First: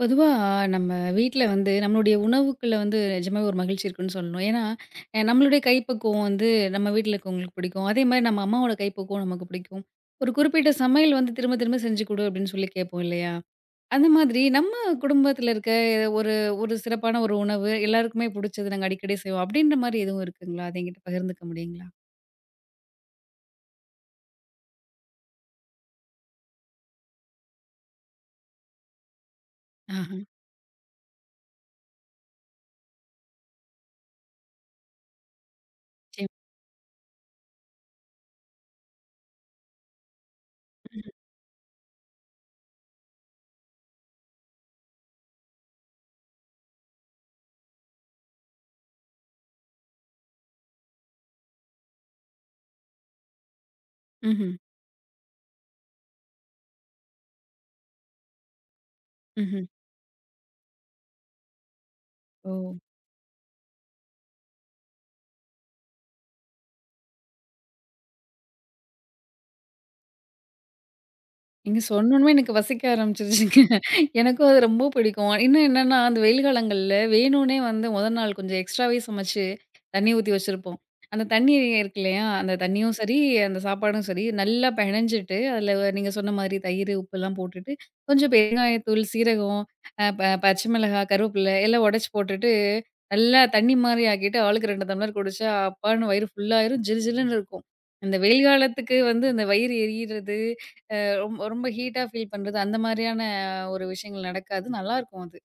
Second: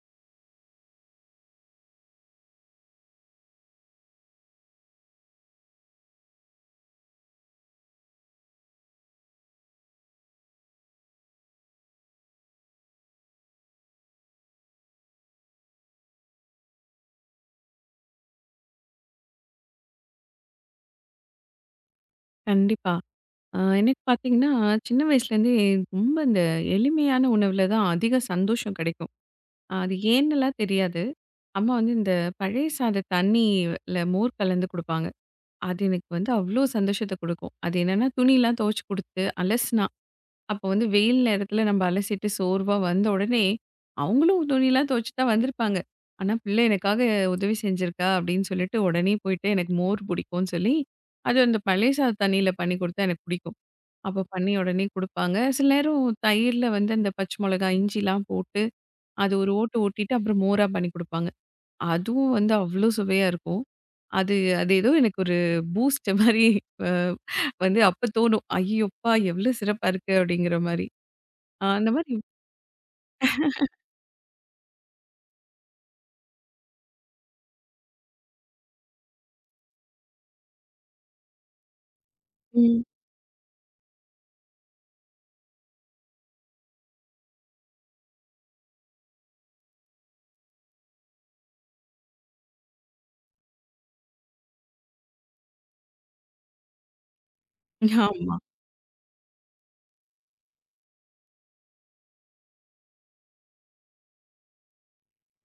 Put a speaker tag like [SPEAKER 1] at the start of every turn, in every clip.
[SPEAKER 1] பொதுவா நம்ம வீட்ல வந்து நம்மளுடைய உணவுக்குள்ள வந்து நிஜமாவே ஒரு மகிழ்ச்சி இருக்குன்னு சொல்லணும். ஏன்னா, நம்மளுடைய கைப்பக்குவம் வந்து நம்ம வீட்ல இருக்கவங்களுக்கு பிடிக்கும். அதேமாரி நம்ம அம்மாவோட கைப்பக்குவம் நமக்கு பிடிக்கும். ஒரு குறிப்பிட்ட சமையல் வந்து திரும்ப திரும்ப செஞ்சு குடு அப்படின்னு சொல்லி கேட்போம் இல்லையா? அந்த மாதிரி நம்ம குடும்பத்துல இருக்க ஒரு ஒரு சிறப்பான ஒரு உணவு எல்லாருக்குமே பிடிச்சது நாங்க அடிக்கடி செய்வோம். அப்படின்ற மாரி எதுவும் இருக்குங்களா? அத என்கிட்ட பகிர்ந்துக்க முடியுங்களா?
[SPEAKER 2] கண்டிப்பா. எனக்கு பார்த்தீங்கன்னா, சின்ன வயசுலேருந்தே ரொம்ப இந்த எளிமையான உணவுல தான் அதிக சந்தோஷம் கிடைக்கும். அது
[SPEAKER 1] ஆஹ.
[SPEAKER 2] ஏன்னெல்லாம் தெரியாது. அம்மா வந்து இந்த பழைய சாத தண்ணில மோர் கலந்து குடுப்பாங்க. அது எனக்கு
[SPEAKER 1] சரி.
[SPEAKER 2] வந்து அவ்ளோ சந்தோஷத்த குடுக்கும். அது என்னன்னா, துணிலாம் துவச்சு குடுத்து அலசுனா, அப்போ வந்து வெயில் நேரத்தில நம்ம அலசிட்டு சோர்வா வந்த உடனே, அவங்களும் துணிலாம் துவச்சு தான் வந்திருப்பாங்க. ஆனா, பிள்ளை எனக்காக உதவி செஞ்சிருக்கா அப்படின்னு சொல்லிட்டு, உடனே போயிட்டு எனக்கு மோர் பிடிக்கும்னு சொல்லி, அது அந்த பழைய சாத தண்ணியில பண்ணி குடுத்தா எனக்கு பிடிக்கும். அப்போ பண்ணி
[SPEAKER 1] ம்ஹ்ம்.
[SPEAKER 2] உடனே குடுப்பாங்க. சில நேரம் தயிர்ல வந்து அந்த பச்சை மிளகாய், இஞ்சிலாம் போட்டு, அது ஒரு
[SPEAKER 1] ம்ஹ்ம்.
[SPEAKER 2] ஓட்டு ஓட்டிட்டு அப்புறம் மோரா பண்ணி குடுப்பாங்க. அதுவும்
[SPEAKER 1] ஓ!
[SPEAKER 2] வந்து அவ்ளோ சுவையா இருக்கும். அது அது ஏதோ எனக்கு ஒரு பூஸ்ட் மாரி அ வந்து அப்ப தோணும். "ஐயயோ! அப்பா எவ்ளோ சிறப்பா இருக்கு" அப்படிங்கிற மாரி.
[SPEAKER 1] நீங்க
[SPEAKER 2] அந்த மாரி
[SPEAKER 1] சொன்னோனமே எனக்கு பசிக்க ஆரம்பிச்சிருச்சுங்க. எனக்கும் அது ரொம்ப பிடிக்கும். இன்னும் என்னன்னா, அந்த வெயில் காலங்கள்ல வேணும்னே வந்து முதல் நாள் கொஞ்சம் எக்ஸ்ட்ராவே சமைச்சு தண்ணி ஊத்தி வச்சிருப்போம். அந்த தண்ணி இருக்கு இல்லையா? அந்த
[SPEAKER 2] ம்.
[SPEAKER 1] தண்ணியும் சரி, அந்த சாப்பாடும் சரி நல்லா பெனஞ்சிட்டு, அதில நீங்க சொன்ன மாதிரி தயிர், உப்புலாம் போட்டுட்டு, கொஞ்சம் பெருங்காயத்தூள், சீரகம், அ ப பச்சை மிளகாய், கருவேப்பில எல்லாம் உடைச்சு போட்டுட்டு, நல்லா தண்ணி மாரி ஆக்கிட்டு ஆளுக்கு 2 டம்ளர் குடிச்சா, அப்பான்னு வயிறு ஃபுல்லாயிரும். ஜிலு ஜிலுன்னு இருக்கும். இந்த
[SPEAKER 2] ஆமா.
[SPEAKER 1] வெயில் காலத்துக்கு வந்து இந்த வயிறு எரியிறது ரொம்ப ரொம்ப ஹீட்டா ஃபீல் பண்றது, அந்த மாரியான ஒரு விஷயங்கள் நடக்காது. நல்லாருக்கும் அது.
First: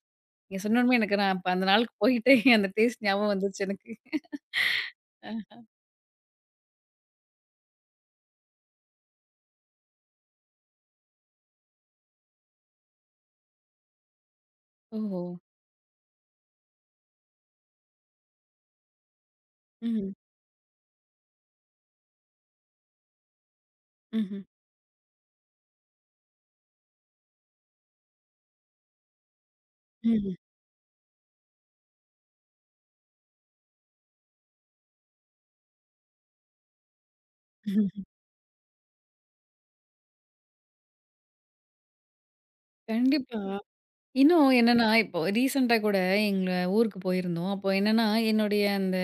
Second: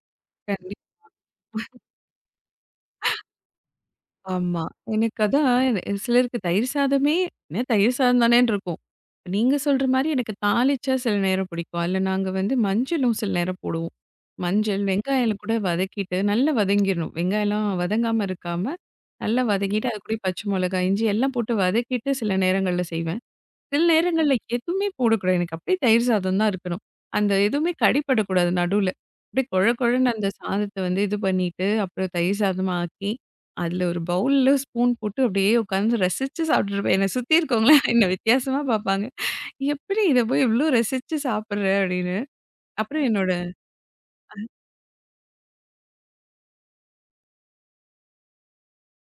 [SPEAKER 1] நீங்க
[SPEAKER 2] கண்டிப்பா.
[SPEAKER 1] சொன்னோனமே எனக்கு நான் அப்ப அந்த நாளுக்கு போயிட்டு அந்த டேஸ்ட் ஞாபகம் வந்துருச்சு எனக்கு.
[SPEAKER 2] ஆமா. எனக்கு
[SPEAKER 1] அ.
[SPEAKER 2] அதான் சிலருக்கு தயிர் சாதமே, என்ன தயிர் சாதம் தானேன்னு இருக்கும். நீங்க சொல்ற மாரி எனக்கு தாளிச்சா சில நேரம் பிடிக்கும். அதுல நாங்க வந்து மஞ்சளும் சில நேரம் போடுவோம். மஞ்சள்,
[SPEAKER 1] ஓஹோ!
[SPEAKER 2] வெங்காயம் எல்லாம் கூட வதக்கிட்டு நல்லா வதங்கிடணும். வெங்காயம்லாம் வதங்காம இருக்காம, நல்லா வதக்கிட்டு அது
[SPEAKER 1] ம்ஹ்ம்.
[SPEAKER 2] கூடயே பச்சை மிளகாய், இஞ்சி எல்லாம் போட்டு வதக்கிட்டு சில நேரங்கள்ல செய்வேன். சில நேரங்கள்ல
[SPEAKER 1] ம்ஹ்ம்.
[SPEAKER 2] எதுவுமே போடக்கூடாது. எனக்கு அப்படியே தயிர் சாதம் தான் இருக்கணும். அந்த எதுவுமே கடிப்படக்கூடாது நடுவுல. அப்படியே கொழ கொழன்னு அந்த
[SPEAKER 1] ம்ஹ்ம்.
[SPEAKER 2] சாதத்த வந்து இது பண்ணிட்டு, அப்புறம் தயிர் சாதமா ஆக்கி, அதுல ஒரு பவுல்ல ஸ்பூன் போட்டு அப்படியே உட்காந்து ரசிச்சு சாப்பிட்டுருப்பேன். என்னை சுத்தி இருக்கவங்கலாம்
[SPEAKER 1] ம்ஹ்ம்.
[SPEAKER 2] என்ன வித்தியாசமா பார்ப்பாங்க. "எப்படி இத போய் இவ்ளோ ரசிச்சு சாப்பிடுற?" அப்படின்னு. அப்புறம் என்னோட
[SPEAKER 1] கண்டிப்பா. இன்னும் என்னன்னா, இப்போ ரீசென்ட்டா கூட எங்க ஊருக்கு போயிருந்தோம். அப்போ என்னன்னா, என்னுடைய அந்த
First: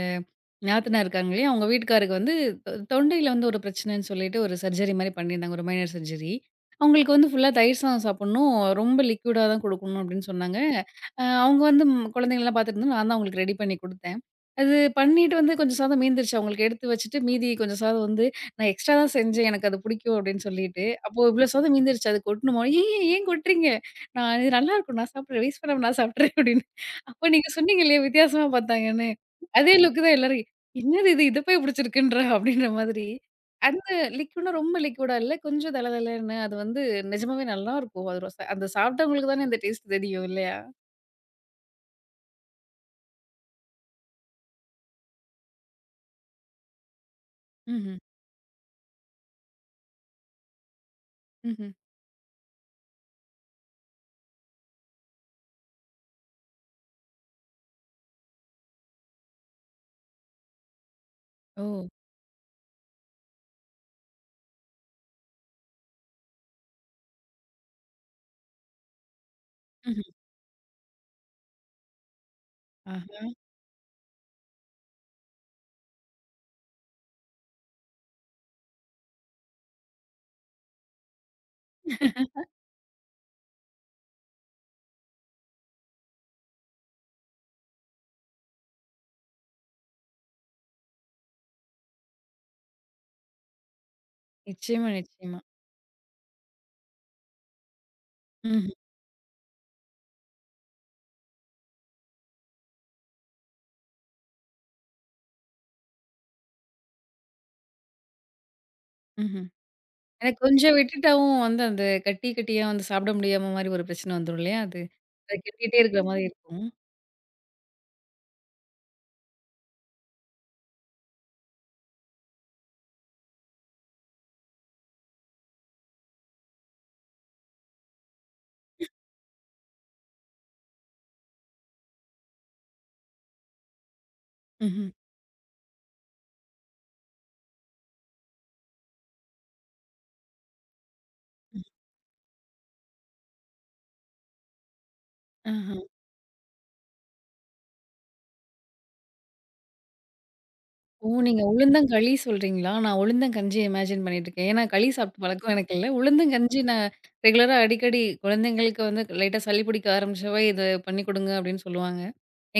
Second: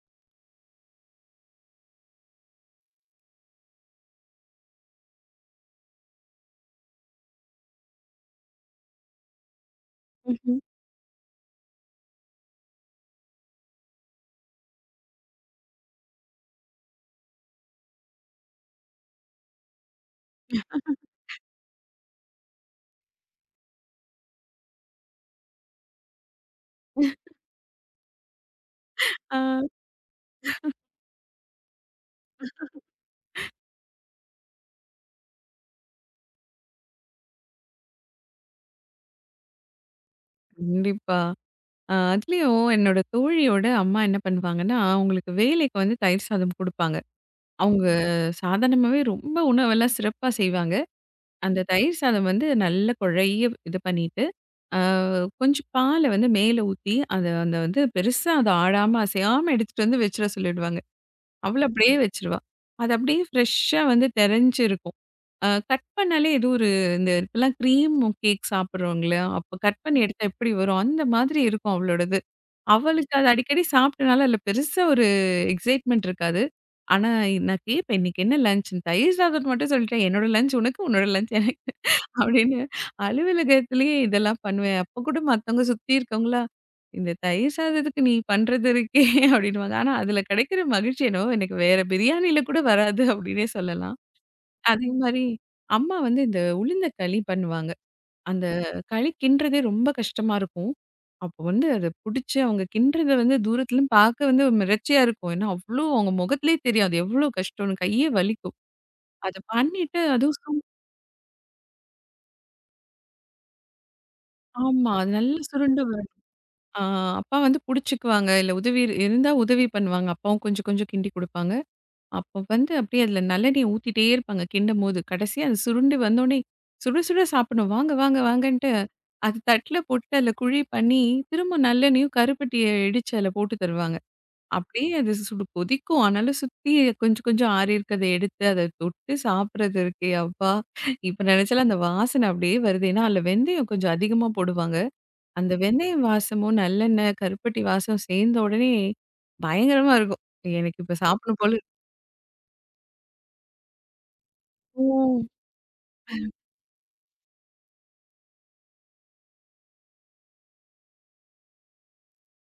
[SPEAKER 1] நாத்தனார் இருக்காங்கல்லையா, அவங்க வீட்டுக்காருக்கு வந்து தொண்டையில வந்து ஒரு பிரச்சனைன்னு சொல்லிட்டு ஒரு சர்ஜரி மாரி பண்ணியிருந்தாங்க. ஒரு மைனர் சர்ஜரி. அவங்களுக்கு வந்து ஃபுல்லா தயிர் சாதம் சாப்பிடணும். ரொம்ப லிக்விடா தான் குடுக்கணும் அப்டின்னு சொன்னாங்க.
[SPEAKER 2] ம்ஹ்ம்.
[SPEAKER 1] அவங்க வந்து ம் குழந்தைங்கலாம் பார்த்துட்டுருந்தோம். நான் தான் அவங்களுக்கு ரெடி பண்ணி குடுத்தேன். அது பண்ணிட்டு வந்து கொஞ்சம் சாதம் மீந்துருச்சு. அவங்களுக்கு எடுத்து வச்சுட்டு மீதி கொஞ்சம் சாதம் வந்து நான் எக்ஸ்ட்ரா தான் செஞ்சேன். எனக்கு அது பிடிக்கும் அப்டின்னு சொல்லிட்டு, அப்போ இவ்ளோ சாதம் மீந்துருச்சு அது கொட்டணுமா? "ஏன் ஏன் ஏன் கொட்டுறீங்க? நான் இது நல்லாருக்கும். நான் சாப்பிடுறேன். வேஸ்ட் பண்ணாம நான் சாப்பிடுறேன்" அப்டின்னு. அப்போ நீங்க சொன்னீங்க இல்லையா வித்தியாசமா பார்த்தாங்கன்னு.
[SPEAKER 2] ஆ
[SPEAKER 1] அதே லுக் தான் எல்லாரும் என்னது இது? இத போய் புடிச்சிருக்குன்றா அப்டின்ற மாதிரி. அந்த லிக்விட்னா ரொம்ப லிக்விடா இல்ல, கொஞ்சம் தள தளன்னு அது வந்து நிஜமாவே நல்லாருக்கும். அது ரோச அந்த சாப்பிட்டவங்களுக்கு தானே அந்த டேஸ்ட் தெரியும் இல்லையா?
[SPEAKER 2] கண்டிப்பா. அதுலயும் என்னோட தோழியோட அம்மா என்ன பண்ணுவாங்கன்னா, அவங்களுக்கு வேலைக்கு வந்து தயிர் சாதம் குடுப்பாங்க. அவங்க
[SPEAKER 1] ம்ஹ்ம்,
[SPEAKER 2] சாதாரணமாவே ரொம்ப உணவெல்லாம் சிறப்பா செய்வாங்க. அந்த
[SPEAKER 1] ம்ஹ்ம்.
[SPEAKER 2] தயிர் சாதம் வந்து நல்ல குழைய இது பண்ணிட்டு, அ கொஞ்சம் பால வந்து மேல ஊத்தி, அத அந்த வந்து பெருசா அத ஆடாம, அசையாம எடுத்துட்டு வந்து வச்சுட சொல்லிடுவாங்க. அவள
[SPEAKER 1] ஓ!
[SPEAKER 2] அப்படியே வச்சுருவா. அது அப்படியே ஃப்ரெஷ்ஷா வந்து தெரஞ்சு இருக்கும். கட் பண்ணாலே ஏதோ ஒரு இந்த இப்பலாம் கிரீம் கேக் சாப்பிடுறோம்ல, அப்ப கட் பண்ணி
[SPEAKER 1] ம்ஹ்ம்.
[SPEAKER 2] எடுத்தா எப்படி வரும்? அந்த மாதிரி இருக்கும் அவளோடது. அவளுக்கு
[SPEAKER 1] ஆஹா.
[SPEAKER 2] அது அடிக்கடி சாப்பிட்டனால அதில பெருசா ஒரு எக்ஸைட்மெண்ட் இருக்காது. ஆனா நான் கேட்பேன், "இன்னைக்கு என்ன லஞ்ச்?" தயிர் சாதம்ன்னு மட்டும் சொல்லிட்டேன். "என்னோட லஞ்ச் உனக்கு, உன்னோட லஞ்ச் அப்படின்னு அலுவலகத்திலேயே இதெல்லாம் பண்ணுவேன். அப்ப கூட மத்தவங்க சுத்தி இருக்கவங்கலாம், "இந்த தயிர் சாதத்துக்கு நீ பண்றது இருக்கே" அப்படின்னுவாங்க. ஆனா அதுல கிடைக்கிற மகிழ்ச்சி என்னவோ எனக்கு வேற பிரியாணில கூட வராது அப்படின்னே சொல்லலாம்.
[SPEAKER 1] நிச்சயமா,
[SPEAKER 2] அதே மாரி
[SPEAKER 1] நிச்சயமா.
[SPEAKER 2] அம்மா வந்து இந்த உளுந்த களி பண்ணுவாங்க. அந்த
[SPEAKER 1] ம்ஹ்ம்,
[SPEAKER 2] களி கிண்டுறதே ரொம்ப கஷ்டமா இருக்கும். அப்போ வந்து அத புடிச்சு அவங்க கிண்டுறத வந்து தூரத்துல இருந்து பார்க்க வந்து மிரட்சியா இருக்கும். ஏன்னா அவ்ளோ அவங்க முகத்திலேயே தெரியும். அது எவ்ளோ கஷ்டம்னு கையே வலிக்கும். அத
[SPEAKER 1] ம்ஹ்ம்.
[SPEAKER 2] பண்ணிட்டு அதுவும்
[SPEAKER 1] எனக்கு கொஞ்சம் விட்டுட்டாவும் வந்து அந்த கட்டி கட்டியா வந்து சாப்பிட முடியாம மாரி ஒரு பிரச்சனை வந்துரும் இல்லையா அது?
[SPEAKER 2] ஆமா. அது
[SPEAKER 1] அத
[SPEAKER 2] நல்லா
[SPEAKER 1] கட்டிட்டே
[SPEAKER 2] சுருண்டு
[SPEAKER 1] இருக்கிற மாரி இருக்கும்.
[SPEAKER 2] ஆ, அப்பா வந்து புடிச்சுக்குவாங்க. இல்ல உதவி இருந்தா உதவி பண்ணுவாங்க. அப்பாவும் கொஞ்சம் கொஞ்சம் கிண்டி குடுப்பாங்க. அப்போ வந்து அப்படியே அதில நல்லெண்ணெய ஊத்திட்டே இருப்பாங்க கிண்டும்போது. கடைசியா அது சுருண்டு வந்தோனே, சுட சுட சாப்பிடணும். வாங்க வாங்க வாங்கன்ட்டு அது தட்ல போட்டு அதில குழி பண்ணி, திரும்ப நல்லெண்ணெயும் கருப்பட்டிய இடிச்சு அதில போட்டு தருவாங்க. அப்படியே
[SPEAKER 1] ம்ஹ்ம்.
[SPEAKER 2] அது சுடு கொதிக்கும். ஆனாலும் சுத்தி கொஞ்சம் கொஞ்சம் ஆறியிருக்கிறத எடுத்து அத தொட்டு சாப்பிடுறது இருக்கே அப்பா! இப்ப
[SPEAKER 1] ம்.
[SPEAKER 2] நெனச்சாலும் அந்த வாசனை அப்படியே வருது. ஏன்னா அதில வெந்தயம் கொஞ்சம் அதிகமா போடுவாங்க. அந்த
[SPEAKER 1] ஆஹ.
[SPEAKER 2] வெந்தயம் வாசமும், நல்லெண்ணெய், கருப்பட்டி வாசம் சேர்ந்த உடனே பயங்கரமா இருக்கும். எனக்கு இப்ப
[SPEAKER 1] ஓ!
[SPEAKER 2] சாப்பிடணும்
[SPEAKER 1] நீங்க
[SPEAKER 2] போல
[SPEAKER 1] உளுந்தங்களி சொல்றீங்களா? நான் உளுந்தங்கஞ்சிய இமேஜின் பண்ணிட்டுருக்கேன். ஏன்னா களி
[SPEAKER 2] இருக்கும்.
[SPEAKER 1] சாப்பிட்ட பழக்கம் எனக்கு இல்ல. உளுந்தங்கஞ்சி நான் ரெகுலரா அடிக்கடி குழந்தைங்களுக்கு வந்து லைட்டா சளி பிடிக்க ஆரம்பிச்சவே இத பண்ணி கொடுங்க அப்படின்னு சொல்லுவாங்க.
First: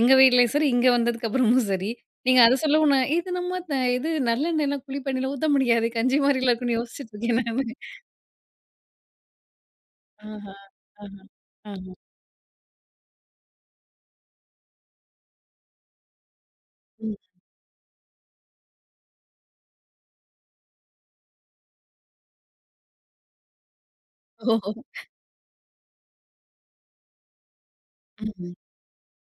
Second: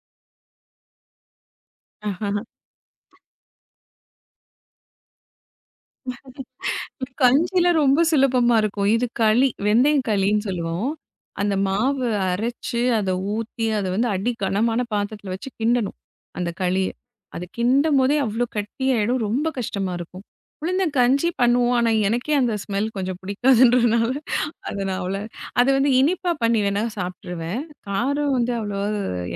[SPEAKER 1] எங்க வீட்லயும் சரி, இங்க வந்ததுக்கு அப்புறமும் சரி. நீங்க அத சொல்லவும் நான் இது நம்ம த இது நல்லெண்ணெய்லாம் குழி தண்ணில ஊத்த முடியாதே! கஞ்சி மாரிலாம் இருக்குன்னு யோசிச்சுட்டு இருக்கேன் நானு.
[SPEAKER 2] கஞ்சில ரொம்ப சுலபமா இருக்கும். இது களி, வெந்தயம் களின்னு
[SPEAKER 1] ஆஹா,
[SPEAKER 2] சொல்லுவோம்.
[SPEAKER 1] ஆஹா,
[SPEAKER 2] அந்த
[SPEAKER 1] ஆஹா.
[SPEAKER 2] மாவு அரைச்சு, அத ஊத்தி, அத வந்து அடி கனமான பாத்திரத்துல வச்சு கிண்டணும். அந்த களிய.
[SPEAKER 1] ம்.
[SPEAKER 2] அது கிண்டும்போதே அவ்ளோ கட்டியாயிடும். ரொம்ப கஷ்டமா இருக்கும். உளுந்த கஞ்சி பண்ணுவோம். ஆனா, எனக்கே அந்த ஸ்மெல் கொஞ்சம் பிடிக்காதுன்றனால,
[SPEAKER 1] ஓஹோ!
[SPEAKER 2] அத நான் அது வந்து இனிப்பா பண்ணி வேணா சாப்ட்டுருவேன். காரம் வந்து
[SPEAKER 1] ம்ஹ்ம்.
[SPEAKER 2] அவ்வளவா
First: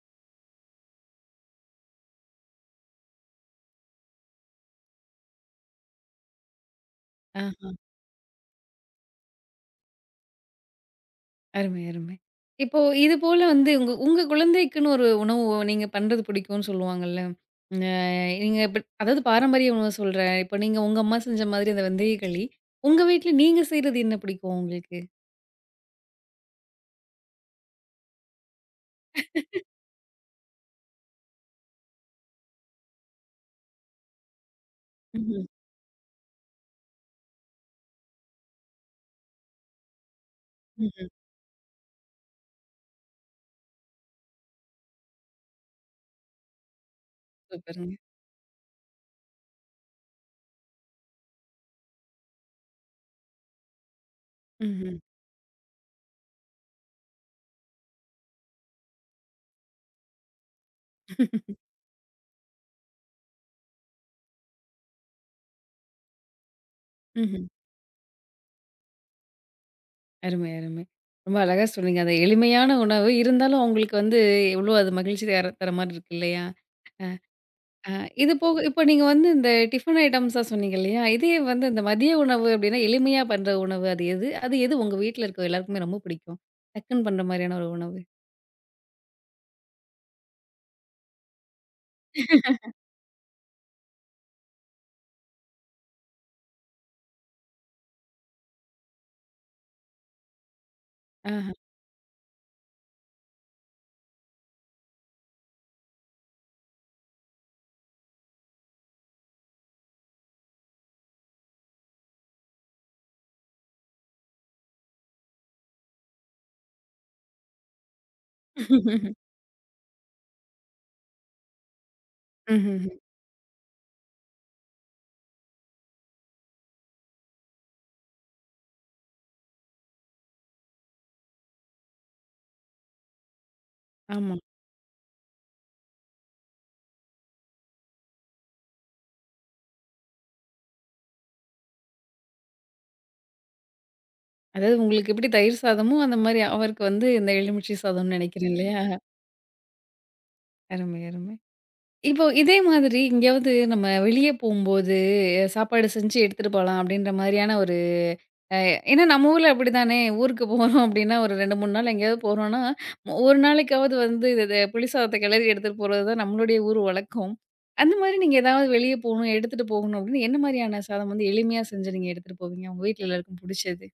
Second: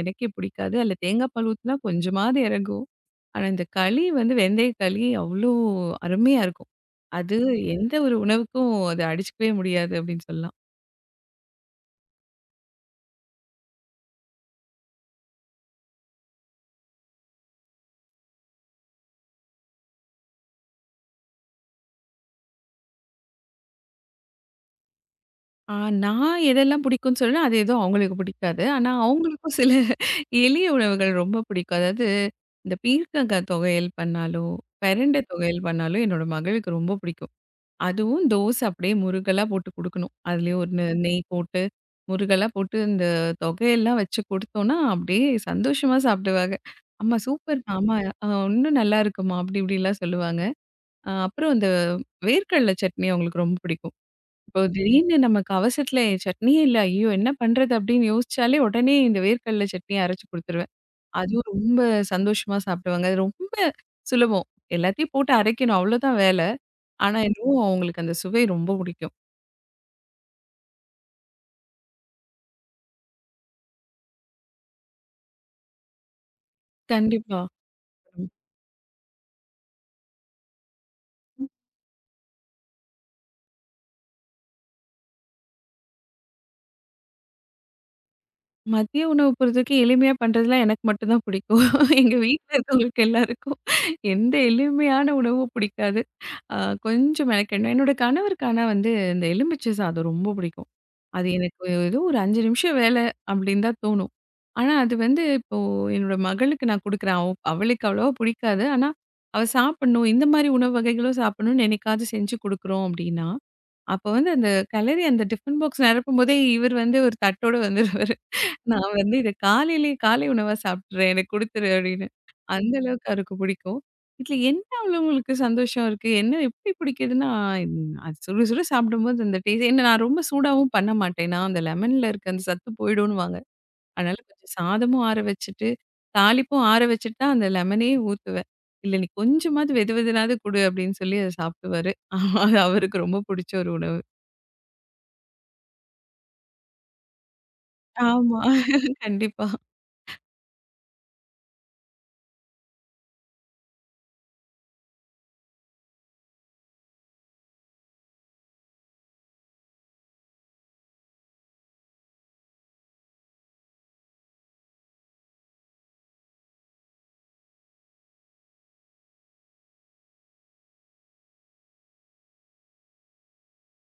[SPEAKER 2] எனக்கே பிடிக்காது. அதுல தேங்காய் பால் ஊத்துனா கொஞ்சமாவது இறங்கும். ஆனா, இந்த களி வந்து வெந்தய களி அவ்ளோ அருமையா இருக்கும். அது
[SPEAKER 1] ஆ.
[SPEAKER 2] எந்த ஒரு உணவுக்கும் அது அடிச்சுக்கவே முடியாது அப்படின்னு சொல்லலாம்.
[SPEAKER 1] அருமை, அருமை. இப்போ இது போல வந்து உங்க உங்க குழந்தைக்குன்னு ஒரு உணவு நீங்க பண்றது பிடிக்கும்னு சொல்லுவாங்கல்ல. அ நீங்க இப்ப அதாவது பாரம்பரிய உணவு சொல்றேன். இப்ப நீங்க உங்க அம்மா செஞ்ச மாதிரி அந்த வெந்தய களி. உங்க வீட்ல நீங்க செய்றது என்ன பிடிக்கும் உங்களுக்கு?
[SPEAKER 2] ஆ நான் எதெல்லாம் பிடிக்கும்னு சொல்றேனோ, அது எதுவும் அவங்களுக்கு பிடிக்காது. ஆனா, அவங்களுக்கும் சில எளிய உணவுகள் ரொம்ப பிடிக்கும். அதாவது இந்த பீர்க்கங்கா தொவையல் பண்ணாலோ, பெரண்ட
[SPEAKER 1] ம்ஹ்ம்.
[SPEAKER 2] தொவையல் பண்ணாலோ என்னோட மகளுக்கு ரொம்ப பிடிக்கும். அதுவும் தோசை அப்படியே முறுகலா போட்டு குடுக்கணும். அதுலயும் ஒண்ணு
[SPEAKER 1] ம்ஹ்ம்.
[SPEAKER 2] நெய் போட்டு, முறுகலா போட்டு இந்த தொகையெல்லாம் வச்சு குடுத்தோம்னா, அப்படியே சந்தோஷமா சாப்பிடுவாங்க. "அம்மா சூப்பர்மா!
[SPEAKER 1] சூப்பருங்க.
[SPEAKER 2] அம்மா அ இன்னும் நல்லா இருக்குமா?" அப்படி இப்படிலாம் சொல்லுவாங்க. அப்புறம் இந்த வேர்க்கடல சட்னி அவங்களுக்கு ரொம்ப பிடிக்கும். இப்போ
[SPEAKER 1] ம்ஹ்ம்.
[SPEAKER 2] திடீர்னு நமக்கு அவசரத்துல சட்னியே இல்ல, ஐயோ! என்ன பண்றது அப்படின்னு யோசிச்சாலே உடனே இந்த வேர்க்கடல சட்னி அரைச்சு குடுத்துருவேன். அதுவும் ரொம்ப சந்தோஷமா சாப்பிடுவாங்க. அது ரொம்ப சுலபம். எல்லாத்தையும் போட்டு அரைக்கணும் அவ்வளோதான் வேல. ஆனா,
[SPEAKER 1] ம்ஹ்ம்.
[SPEAKER 2] இன்னும் அவங்களுக்கு அந்த சுவை ரொம்ப பிடிக்கும்.
[SPEAKER 1] அருமை, அருமை. ரொம்ப அழகா சொன்னீங்க. அந்த எளிமையான உணவு இருந்தாலும் அவங்களுக்கு வந்து எவ்வளோ அது மகிழ்ச்சி தர தர மாரி இருக்கு இல்லையா?
[SPEAKER 2] கண்டிப்பா.
[SPEAKER 1] அ
[SPEAKER 2] ம்.
[SPEAKER 1] இது போக இப்ப நீங்க வந்து இந்த டிஃபன் ஐட்டம்ஸா சொன்னீங்க இல்லையா? இதே வந்து இந்த மதிய உணவு அப்டின்னா, எளிமையா பண்ற உணவு அது எது? அது எது உங்க வீட்ல இருக்க எல்லாருக்குமே ரொம்ப பிடிக்கும்? டக்குன்னு பண்ற மாரியான ஒரு உணவு.
[SPEAKER 2] மதிய உணவு பொறுத்தவரைக்கும் எளிமையா பண்றதுலாம் எனக்கு மட்டும் தான் பிடிக்கும். எங்க வீட்ல இருக்கவங்களுக்கு எல்லாருக்கும் எந்த எளிமையான உணவும் பிடிக்காது. அ கொஞ்சம் மெனக்கெடணும். என்னோட கணவருக்கு ஆனா வந்து இந்த எலுமிச்சை சாதம் ரொம்ப பிடிக்கும். அது
[SPEAKER 1] ஆஹ.
[SPEAKER 2] எனக்கு ஏதோ ஒரு 5 நிமிஷம் வேலை அப்படின்னு தான் தோணும். ஆனா அது வந்து இப்போ என்னோட மகளுக்கு நான் குடுக்குறேன். அவளுக்கு அவ்வளவா பிடிக்காது. ஆனா அவ சாப்பிடணும். இந்த மாதிரி உணவு வகைகளும் சாப்பிடணும்னு என்னைக்காவது செஞ்சு குடுக்குறோம் அப்படின்னா, அப்ப வந்து அந்த கலரி அந்த டிஃபன் பாக்ஸ் நிரப்பும்போதே இவர் வந்து ஒரு தட்டோட வந்துருவாரு. நான் வந்து இத காலையிலேயே காலை உணவா சாப்பிட்டுறேன். எனக்கு குடுத்துரு அப்படின்னு. அந்த
[SPEAKER 1] ம்ஹ்ஹ்ம்.
[SPEAKER 2] அளவுக்கு அவருக்கு பிடிக்கும். இதுல என்ன அவ்வளோ உங்களுக்கு சந்தோஷம் இருக்கு? என்ன எப்படி பிடிக்குதுன்னா, அது சுட சுட சாப்பிடும்போது அந்த டேஸ்ட் ஏன்னா நான் ரொம்ப சூடாவும் பண்ண மாட்டேன். நான் அந்த லெமன்ல இருக்க அந்த சத்து போயிடுன்னுவாங்க. அதனால
[SPEAKER 1] ஆமா.
[SPEAKER 2] கொஞ்சம் சாதமும் ஆற வச்சுட்டு, தாளிப்பும் ஆற வச்சுட்டு தான் அந்த லெமனே ஊத்துவேன். இல்ல நீ கொஞ்சமாவது வெது வெதுனாவது குடு அப்படின்னு சொல்லி அத சாப்பிடுவாரு. அது அவருக்கு ரொம்ப பிடிச்ச ஒரு உணவு.
[SPEAKER 1] அதாவது உங்களுக்கு எப்படி தயிர் சாதமோ, அந்த மாரி அவருக்கு வந்து இந்த எலுமிச்சை சாதம்னு
[SPEAKER 2] ஆமா.
[SPEAKER 1] நெனைக்கிறேன் இல்லையா?
[SPEAKER 2] கண்டிப்பா.
[SPEAKER 1] அருமை, அருமை. இப்போ இதே மாதிரி எங்கேயாவது நம்ம வெளிய போம்போது, சாப்பாடு செஞ்சு எடுத்துட்டு போலாம் அப்படின்ற மாரியான ஒரு அ ஏன்னா நம்ம ஊர்ல அப்படிதானே. ஊருக்கு போறோம் அப்படின்னா, ஒரு 2, 3 நாள் எங்கேயாவது போறோம்னா, ஒரு நாளைக்காவது வந்து இது இது புளி சாதத்த கிளறி எடுத்துட்டு போறது தான் நம்மளுடைய ஊர் வழக்கம். அந்த மாரி நீங்க ஏதாவது வெளிய போகணும், எடுத்துட்டு போகணும் அப்படின்னு என்ன மாரியான சாதம் வந்து எளிமையா செஞ்சு நீங்க எடுத்துட்டு போவீங்க? உங்க வீட்ல எல்லாருக்கும் புடிச்சது?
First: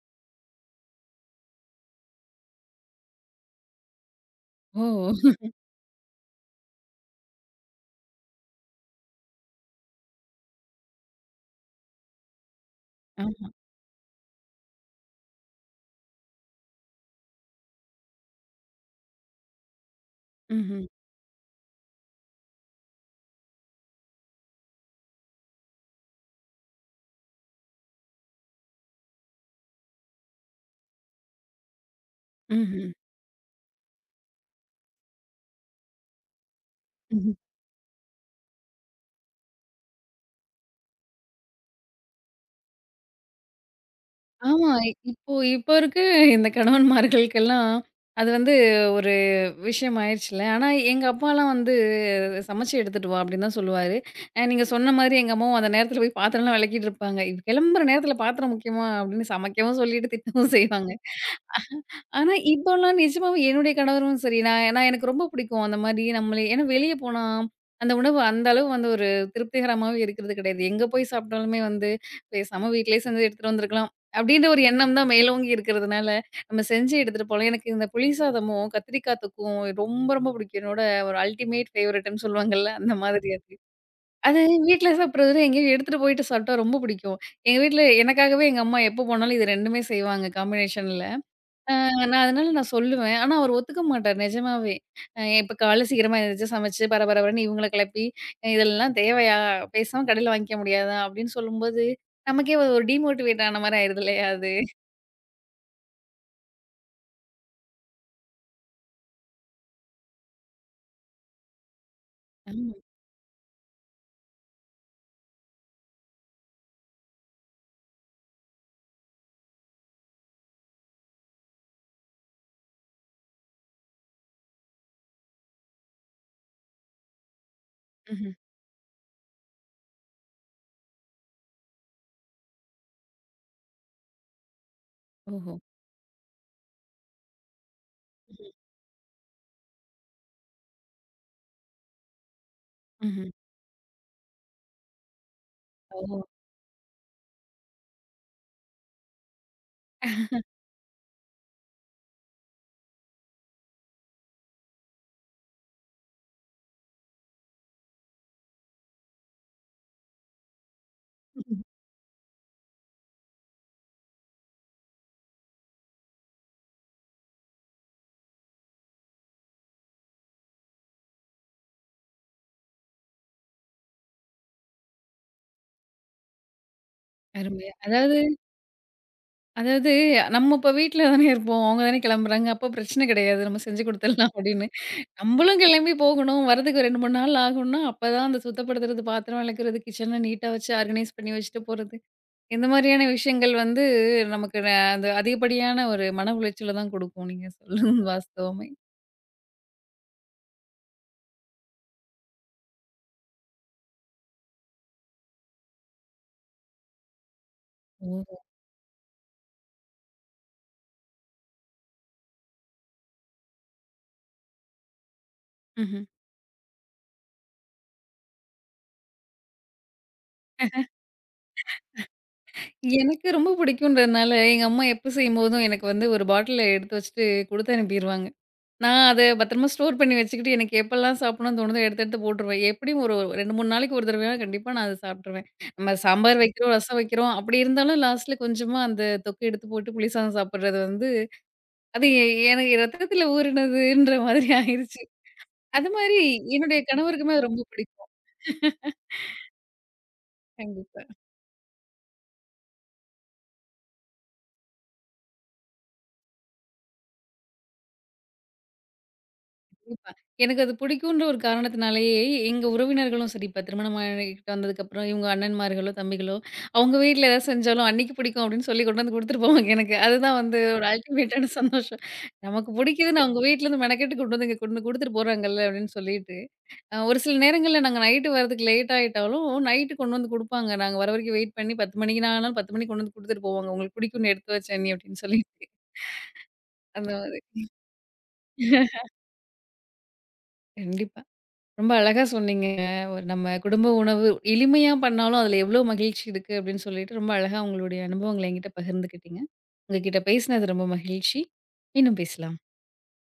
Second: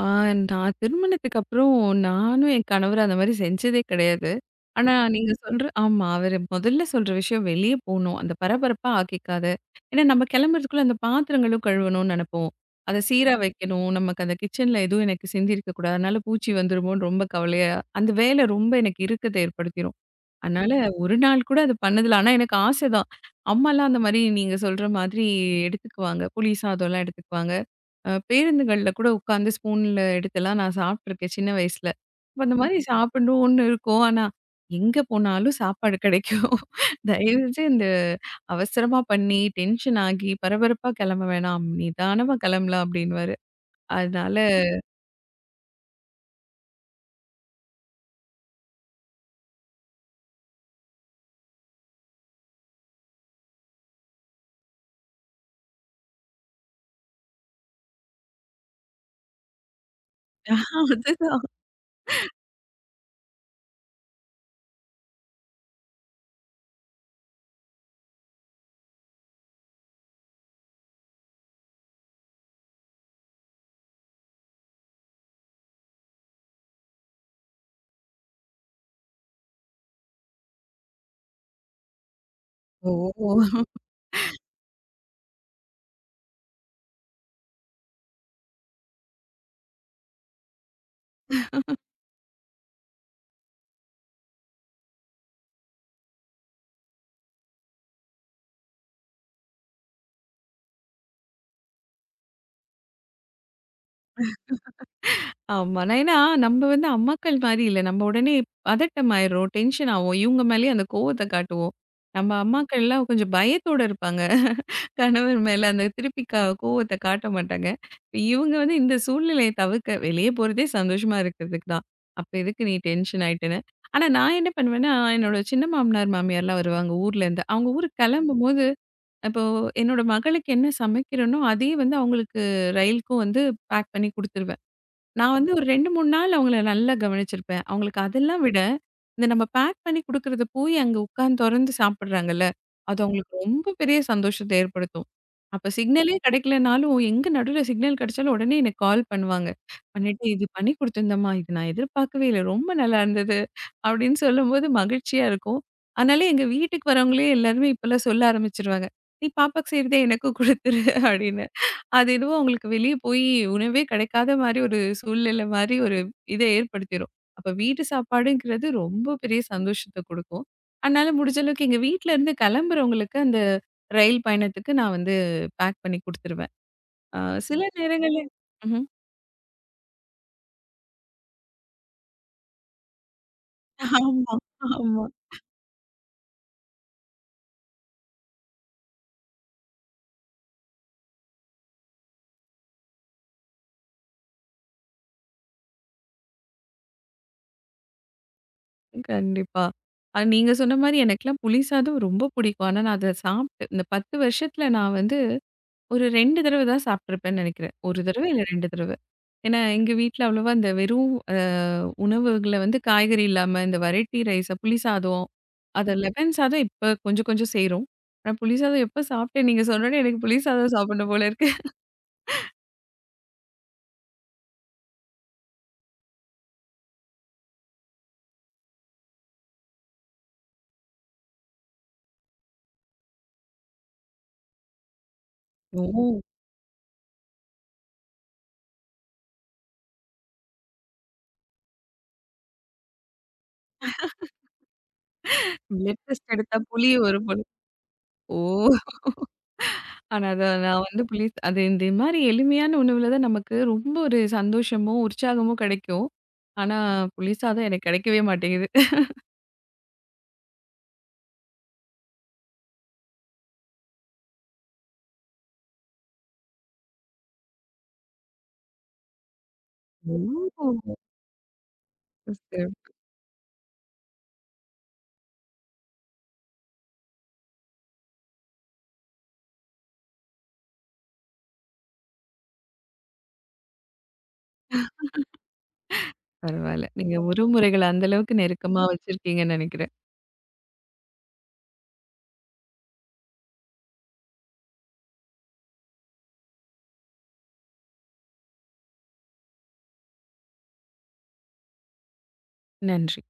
[SPEAKER 2] ஆ நான் திருமணத்துக்கு அப்புறம் நானும் என் கணவர் அந்த மாரி செஞ்சதே கிடையாது. ஆனா ம்.
[SPEAKER 1] ஓ!
[SPEAKER 2] நீங்க சொல்ற ஆமா. அவரு முதல்ல சொல்ற விஷயம் வெளிய போணும். அந்த பரபரப்பா ஆக்கிக்காத. ஏன்னா நம்ம கிளம்புறதுக்குள்ள அந்த பாத்திரங்களும் கழுவணும்னு நெனப்போம். அத சீரா ம்.
[SPEAKER 1] ஆமா.
[SPEAKER 2] வைக்கணும். நமக்கு அந்த கிச்சன்ல எதுவும் எனக்கு சிந்திருக்க கூடாது. அதனால பூச்சி வந்துருமோன்னு ரொம்ப கவலையா அந்த வேலை ரொம்ப எனக்கு இறுக்கத்த ஏற்படுத்திரும். அதனால
[SPEAKER 1] ம்ஹ்ம்.
[SPEAKER 2] ம். ஒரு நாள் கூட அது பண்ணதில்ல. ஆனா எனக்கு ஆசை தான். அம்மாலாம் அந்த மாரி நீங்க சொல்ற மாதிரி எடுத்துக்குவாங்க. புளி சாதம்லாம் எடுத்துக்குவாங்க. பேருந்துகள்ல கூட உட்காந்து ஸ்பூன்ல எடுத்துலாம் நான் சாப்பிட்டுருக்கேன் சின்ன வயசுல. அப்ப அந்த மாரி ம்ஹ்ம்.
[SPEAKER 1] ம்ஹ்ம்.
[SPEAKER 2] சாப்பிடணும்னு இருக்கும். ஆனா, எங்க போனாலும் சாப்பாடு கிடைக்கும்.
[SPEAKER 1] ம்ஹ்ம்.
[SPEAKER 2] தயவுசெய்து அவசரமா பண்ணி, டென்ஷன் ஆகி, பரபரப்பா கிளம்ப வேணாம். நிதானமா கிளம்பலாம் அப்டின்னுவாரு. அதனால
[SPEAKER 1] ஆமா. இப்போ இப்போ இருக்க இந்த கணவன்மார்களுக்கெல்லாம் அது வந்து ஒரு விஷயம் ஆயிருச்சுல்ல. ஆனா எங்க அப்பாலாம் வந்து "சமைச்சு எடுத்துட்டு வா" அப்படின்னு தான் சொல்லுவாரு. நீங்க சொன்ன மாதிரி எங்க அம்மாவும் அந்த நேரத்துல போய் பாத்திரம்லாம் வெளக்கிட்டு இருப்பாங்க. "இது கெளம்புற நேரத்துல பாத்திரம் முக்கியமா?" அப்படின்னு சமைக்கவும் சொல்லிட்டு திட்டவும் செய்வாங்க.
[SPEAKER 2] அதுதான்.
[SPEAKER 1] ஆனா, இப்போலாம் நிஜமாவே என்னுடைய கணவரும் சரி, நான் நான் எனக்கு ரொம்ப பிடிக்கும். அந்த மாரி நம்மளே ஏன்னா வெளிய போனா, அந்த உணவு அந்த அளவு வந்து ஒரு திருப்திகரமாவே இருக்கிறது கிடையாது. எங்க போய் சாப்பிட்டாலுமே வந்து, பேசாம வீட்லயே செஞ்சு எடுத்துட்டு வந்திருக்கலாம். அப்டின்ற ஒரு எண்ணம் தான் மேலோங்கி இருக்கிறதுனால, நம்ம செஞ்சு எடுத்துட்டு போலாம். எனக்கு இந்த புளி சாதமும், கத்திரிக்காய் தொக்கும் ரொம்ப ரொம்ப பிடிக்கும். என்னோட ஒரு அல்டிமேட் ஃபேவரைட்ன்னு சொல்லுவாங்கல்ல, அந்த மாதிரி அது.
[SPEAKER 2] ஓ!
[SPEAKER 1] அது வீட்ல சாப்பிடுறத விட எங்கேயோ எடுத்துட்டு போயிட்டு சாப்பிட்டா ரொம்ப பிடிக்கும். எங்க வீட்ல எனக்காகவே எங்க அம்மா எப்போ போனாலும் இது 2மே செய்வாங்க காம்பினேஷன்ல. நான் அதனால சொல்லுவேன். ஆனா அவரு ஒத்துக்க மாட்டாரு நிஜமாவே. இப்ப காலைல சீக்கிரமா எந்திரிச்சு சமைச்சு பரபரன்னு இவங்கள கிளப்பி, "இதெல்லாம் தேவையா? பேசாம கடையில வாங்கிக்க முடியாதா?" அப்படின்னு சொல்லும்போது, நமக்கே ஒரு டிமோட்டிவேட் ஆன மாரி ஆயிருது இல்லையா அது?
[SPEAKER 2] ஆமா. நான் ஏன்னா நம்ம வந்து அம்மாக்கள் மாரி இல்ல. நம்ம உடனே பதட்டம் ஆயிடுறோம், டென்ஷன் ஆவோம். இவங்க மேலயே அந்த கோவத்த காட்டுவோம். நம்ம
[SPEAKER 1] ஆமா.
[SPEAKER 2] அம்மாக்கள்லாம் கொஞ்சம் பயத்தோட இருப்பாங்க. கணவர் மேல அந்த திருப்பி கோவத்த காட்ட மாட்டாங்க. இப்ப இவங்க வந்து இந்த சூழ்நிலைய தவிர்க்க வெளிய போறதே சந்தோஷமா இருக்கிறதுக்கு தான். அப்ப எதுக்கு நீ டென்ஷன் ஆயிட்டுன்னு. ஆனா நான் என்ன பண்ணுவேன்னா, என்னோட சின்ன மாமனார், மாமியார்லாம் வருவாங்க ஊர்லேருந்து. அவங்க ஊருக்கு
[SPEAKER 1] ம்ஹ்ம்.
[SPEAKER 2] கிளம்பும்போது, இப்போ என்னோட மகளுக்கு என்ன சமைக்கிறேனோ, அதே வந்து அவங்களுக்கு ரயிலுக்கும் வந்து பேக் பண்ணி குடுத்துருவேன். நான் வந்து
[SPEAKER 1] ஓஹோ!
[SPEAKER 2] ஒரு 2, 3 நாள் அவங்கள நல்லா கவனிச்சிருப்பேன். அவங்களுக்கு அதெல்லாம்
[SPEAKER 1] ம்ஹ்ம்.
[SPEAKER 2] விட, இந்த நம்ம பேக் பண்ணி குடுக்குறத போய் அங்க உட்கார்ந்து தொறந்து சாப்பிடுறாங்கல்ல, அது
[SPEAKER 1] ம்ஹ்ம்.
[SPEAKER 2] அவங்களுக்கு ரொம்ப பெரிய சந்தோஷத்த ஏற்படுத்தும். அப்ப சிக்னலே
[SPEAKER 1] ஓ!
[SPEAKER 2] கிடைக்கலனாலும், எங்க நடுவுல சிக்னல் கிடைச்சாலும் உடனே எனக்கு கால் பண்ணுவாங்க. பண்ணிட்டு, "இது பண்ணி குடுத்துருந்தேம்மா. இது நான் எதிர்பார்க்கவே இல்ல. ரொம்ப நல்லா இருந்தது." அப்படின்னு சொல்லும்போது மகிழ்ச்சியா இருக்கும். அதனால எங்க வீட்டுக்கு வரவங்களே எல்லாருமே இப்பல்லாம் சொல்ல ஆரம்பிச்சுருவாங்க. "நீ பாப்பாக்கு செய்றதே எனக்கும் குடுத்துரு" அப்படின்னு. அது எதுவும் அவங்களுக்கு வெளிய போய் உணவே கிடைக்காத மாரி ஒரு சூழ்நிலை மாரி ஒரு இத ஏற்படுத்திரும். அப்ப வீட்டு சாப்பாடுங்கிறது ரொம்ப பெரிய சந்தோஷத்த குடுக்கும். அதனால முடிஞ்ச அளவுக்கு எங்க வீட்ல இருந்து கிளம்புறவங்களுக்கு அந்த ரயில் பயணத்துக்கு நான் வந்து பேக் பண்ணி குடுத்துருவேன். அ சில
[SPEAKER 1] அருமை. அதாவது
[SPEAKER 2] நேரங்கள்ல ம்ஹ்ம்.
[SPEAKER 1] அதாவது நம்ம இப்ப வீட்ல தானே இருப்போம். அவங்க தானே கிளம்புறாங்க. அப்போ பிரச்சனை கிடையாது. நம்ம செஞ்சு குடுத்துடலாம்
[SPEAKER 2] ஆமா,
[SPEAKER 1] அப்படின்னு.
[SPEAKER 2] ஆமா.
[SPEAKER 1] நம்மளும் கிளம்பி போகணும். வரதுக்கு 2, 3 நாள் ஆகும்னா, அப்பதான் அந்த சுத்தப்படுத்துறது, பாத்திரம் விளக்குறது, கிச்சன நீட்டா வச்சு ஆர்கனைஸ் பண்ணி வச்சுட்டு போறது. இந்த மாதிரியான விஷயங்கள் வந்து நமக்கு ந அந்த அதிகப்படியான ஒரு மன உளைச்சல தான் குடுக்கும். நீங்க சொல்றது வாஸ்தவமே.
[SPEAKER 2] கண்டிப்பா. நீங்க சொன்ன மாரி எனக்கெல்லாம் புளி சாதம் ரொம்ப பிடிக்கும். ஆனா நான் அத சாப்ட்டு இந்த 10 வருஷத்துல நான் வந்து ஒரு 2 தடவ தான் சாப்பிட்டுருப்பேன்னு நெனைக்கிறேன். 1 தடவ
[SPEAKER 1] ஓ!
[SPEAKER 2] இல்ல 2 தடவ. ஏன்னா, எங்க வீட்ல அவ்வளவா இந்த வெறும் உணவுகள வந்து காய்கறி இல்லாம இந்த வெரைட்டி ரைஸா புளி சாதம், அது
[SPEAKER 1] ம்ஹ்ம்.
[SPEAKER 2] லெமன் சாதம் இப்ப கொஞ்சம் கொஞ்சம் செய்றோம். ஆனா புளி சாதம் எப்ப சாப்பிட்டேன் நீங்க சொன்னோனே எனக்கு புளி சாதம் சாப்பிடணும் போல இருக்கு.
[SPEAKER 1] எனக்கு ரொம்ப பிடிக்கும்ன்றதுனால, எங்க அம்மா எப்ப செய்யும்போதும் எனக்கு வந்து ஒரு பாட்டில்ல எடுத்து வச்சுட்டு குடுத்து அனுப்பிருவாங்க. நான் அத பத்திரமா ஸ்டோர் பண்ணி வச்சுக்கிட்டு, எனக்கு எப்பலாம் சாப்பிடணும்னு தோணுதோ எடுத்து எடுத்து போட்டுருவேன். எப்படியும் ஒரு 2, 3 நாளைக்கு ஒரு தடவையா கண்டிப்பா நான் அத சாப்பிட்டுருவேன். நம்ம
[SPEAKER 2] ஓ!
[SPEAKER 1] சாம்பார் வைக்கிறோம், ரசம் வைக்கிறோம், அப்படி இருந்தாலும் லாஸ்ட்ல கொஞ்சமா அந்த தொக்கு எடுத்து போட்டு புளிசாதம் சாப்பிடுறது வந்து, அது எ எனக்கு ரத்தத்தில ஊறினதுன்ற மாதிரி ஆயிருச்சு. அது
[SPEAKER 2] பிளட்
[SPEAKER 1] மாரி
[SPEAKER 2] டெஸ்ட் எடுத்தா
[SPEAKER 1] என்னுடைய
[SPEAKER 2] புளி வரும்
[SPEAKER 1] கணவருக்குமே
[SPEAKER 2] போல.
[SPEAKER 1] அது ரொம்ப பிடிக்கும்.
[SPEAKER 2] ஓ! ஆனா அத நான்
[SPEAKER 1] கண்டிப்பா,
[SPEAKER 2] வந்து புளி அது இந்த மாரி எளிமையான உணவுல தான் நமக்கு ரொம்ப ஒரு சந்தோஷமும், உற்சாகமும் கெடைக்கும். ஆனா புளி சாதம் எனக்கு கெடைக்கவே மாட்டேங்குது.
[SPEAKER 1] கண்டிப்பா. எனக்கு அது பிடிக்குன்ற ஒரு காரணத்தினாலேயே, எங்க உறவினர்களும் சரி, இப்ப திருமணம் ஆகிட்டு வந்ததுக்கப்புறம் இவங்க அண்ணன்மார்களோ, தம்பிகளோ, அவங்க வீட்ல ஏதாவது செஞ்சாலும் அன்னைக்கு பிடிக்கும் அப்படின்னு சொல்லி கொண்டு வந்து குடுத்துட்டு போவாங்க எனக்கு. அதுதான் வந்து ஒரு அல்டிமேட்டான சந்தோஷம்.
[SPEAKER 2] ஓ!
[SPEAKER 1] நமக்கு பிடிக்குதுன்னு அவங்க வீட்லேருந்து மெனக்கெட்டு கொண்டு வந்து இங்க கொண்டு குடுத்துட்டு போறாங்கல்ல அப்படின்னு சொல்லிட்டு, ஒரு சில நேரங்கள்ல நாங்க நைட்டு வரதுக்கு லேட் ஆயிட்டாலும், நைட்டு கொண்டு வந்து குடுப்பாங்க. நாங்க வர வரைக்கும் வெயிட் பண்ணி 10 மணிக்குனா ஆனாலும் 10 மணிக்கு கொண்டு வந்து குடுத்துட்டு போவாங்க. உங்களுக்கு பிடிக்கும்னு எடுத்து வச்சேன் அண்ணி அப்படின்னு சொல்லிட்டு.
[SPEAKER 2] பரவால்ல.
[SPEAKER 1] அந்த
[SPEAKER 2] நீங்க
[SPEAKER 1] மாதிரி.
[SPEAKER 2] உறவுமுறைகள அந்த அளவுக்கு நெருக்கமா வச்சிருக்கீங்கன்னு நெனைக்கிறேன்.
[SPEAKER 1] கண்டிப்பா. ரொம்ப அழகா சொன்னீங்க. ஒரு நம்ம குடும்ப உணவு எளிமையா பண்ணாலும் அதில எவ்ளோ மகிழ்ச்சி இருக்கு அப்படின்னு சொல்லிட்டு ரொம்ப அழகா உங்களுடைய அனுபவங்கள என்கிட்ட பகிர்ந்துக்கிட்டீங்க. உங்க கிட்ட பேசினது ரொம்ப மகிழ்ச்சி. மீண்டும் பேசலாம்.
[SPEAKER 2] நன்றி.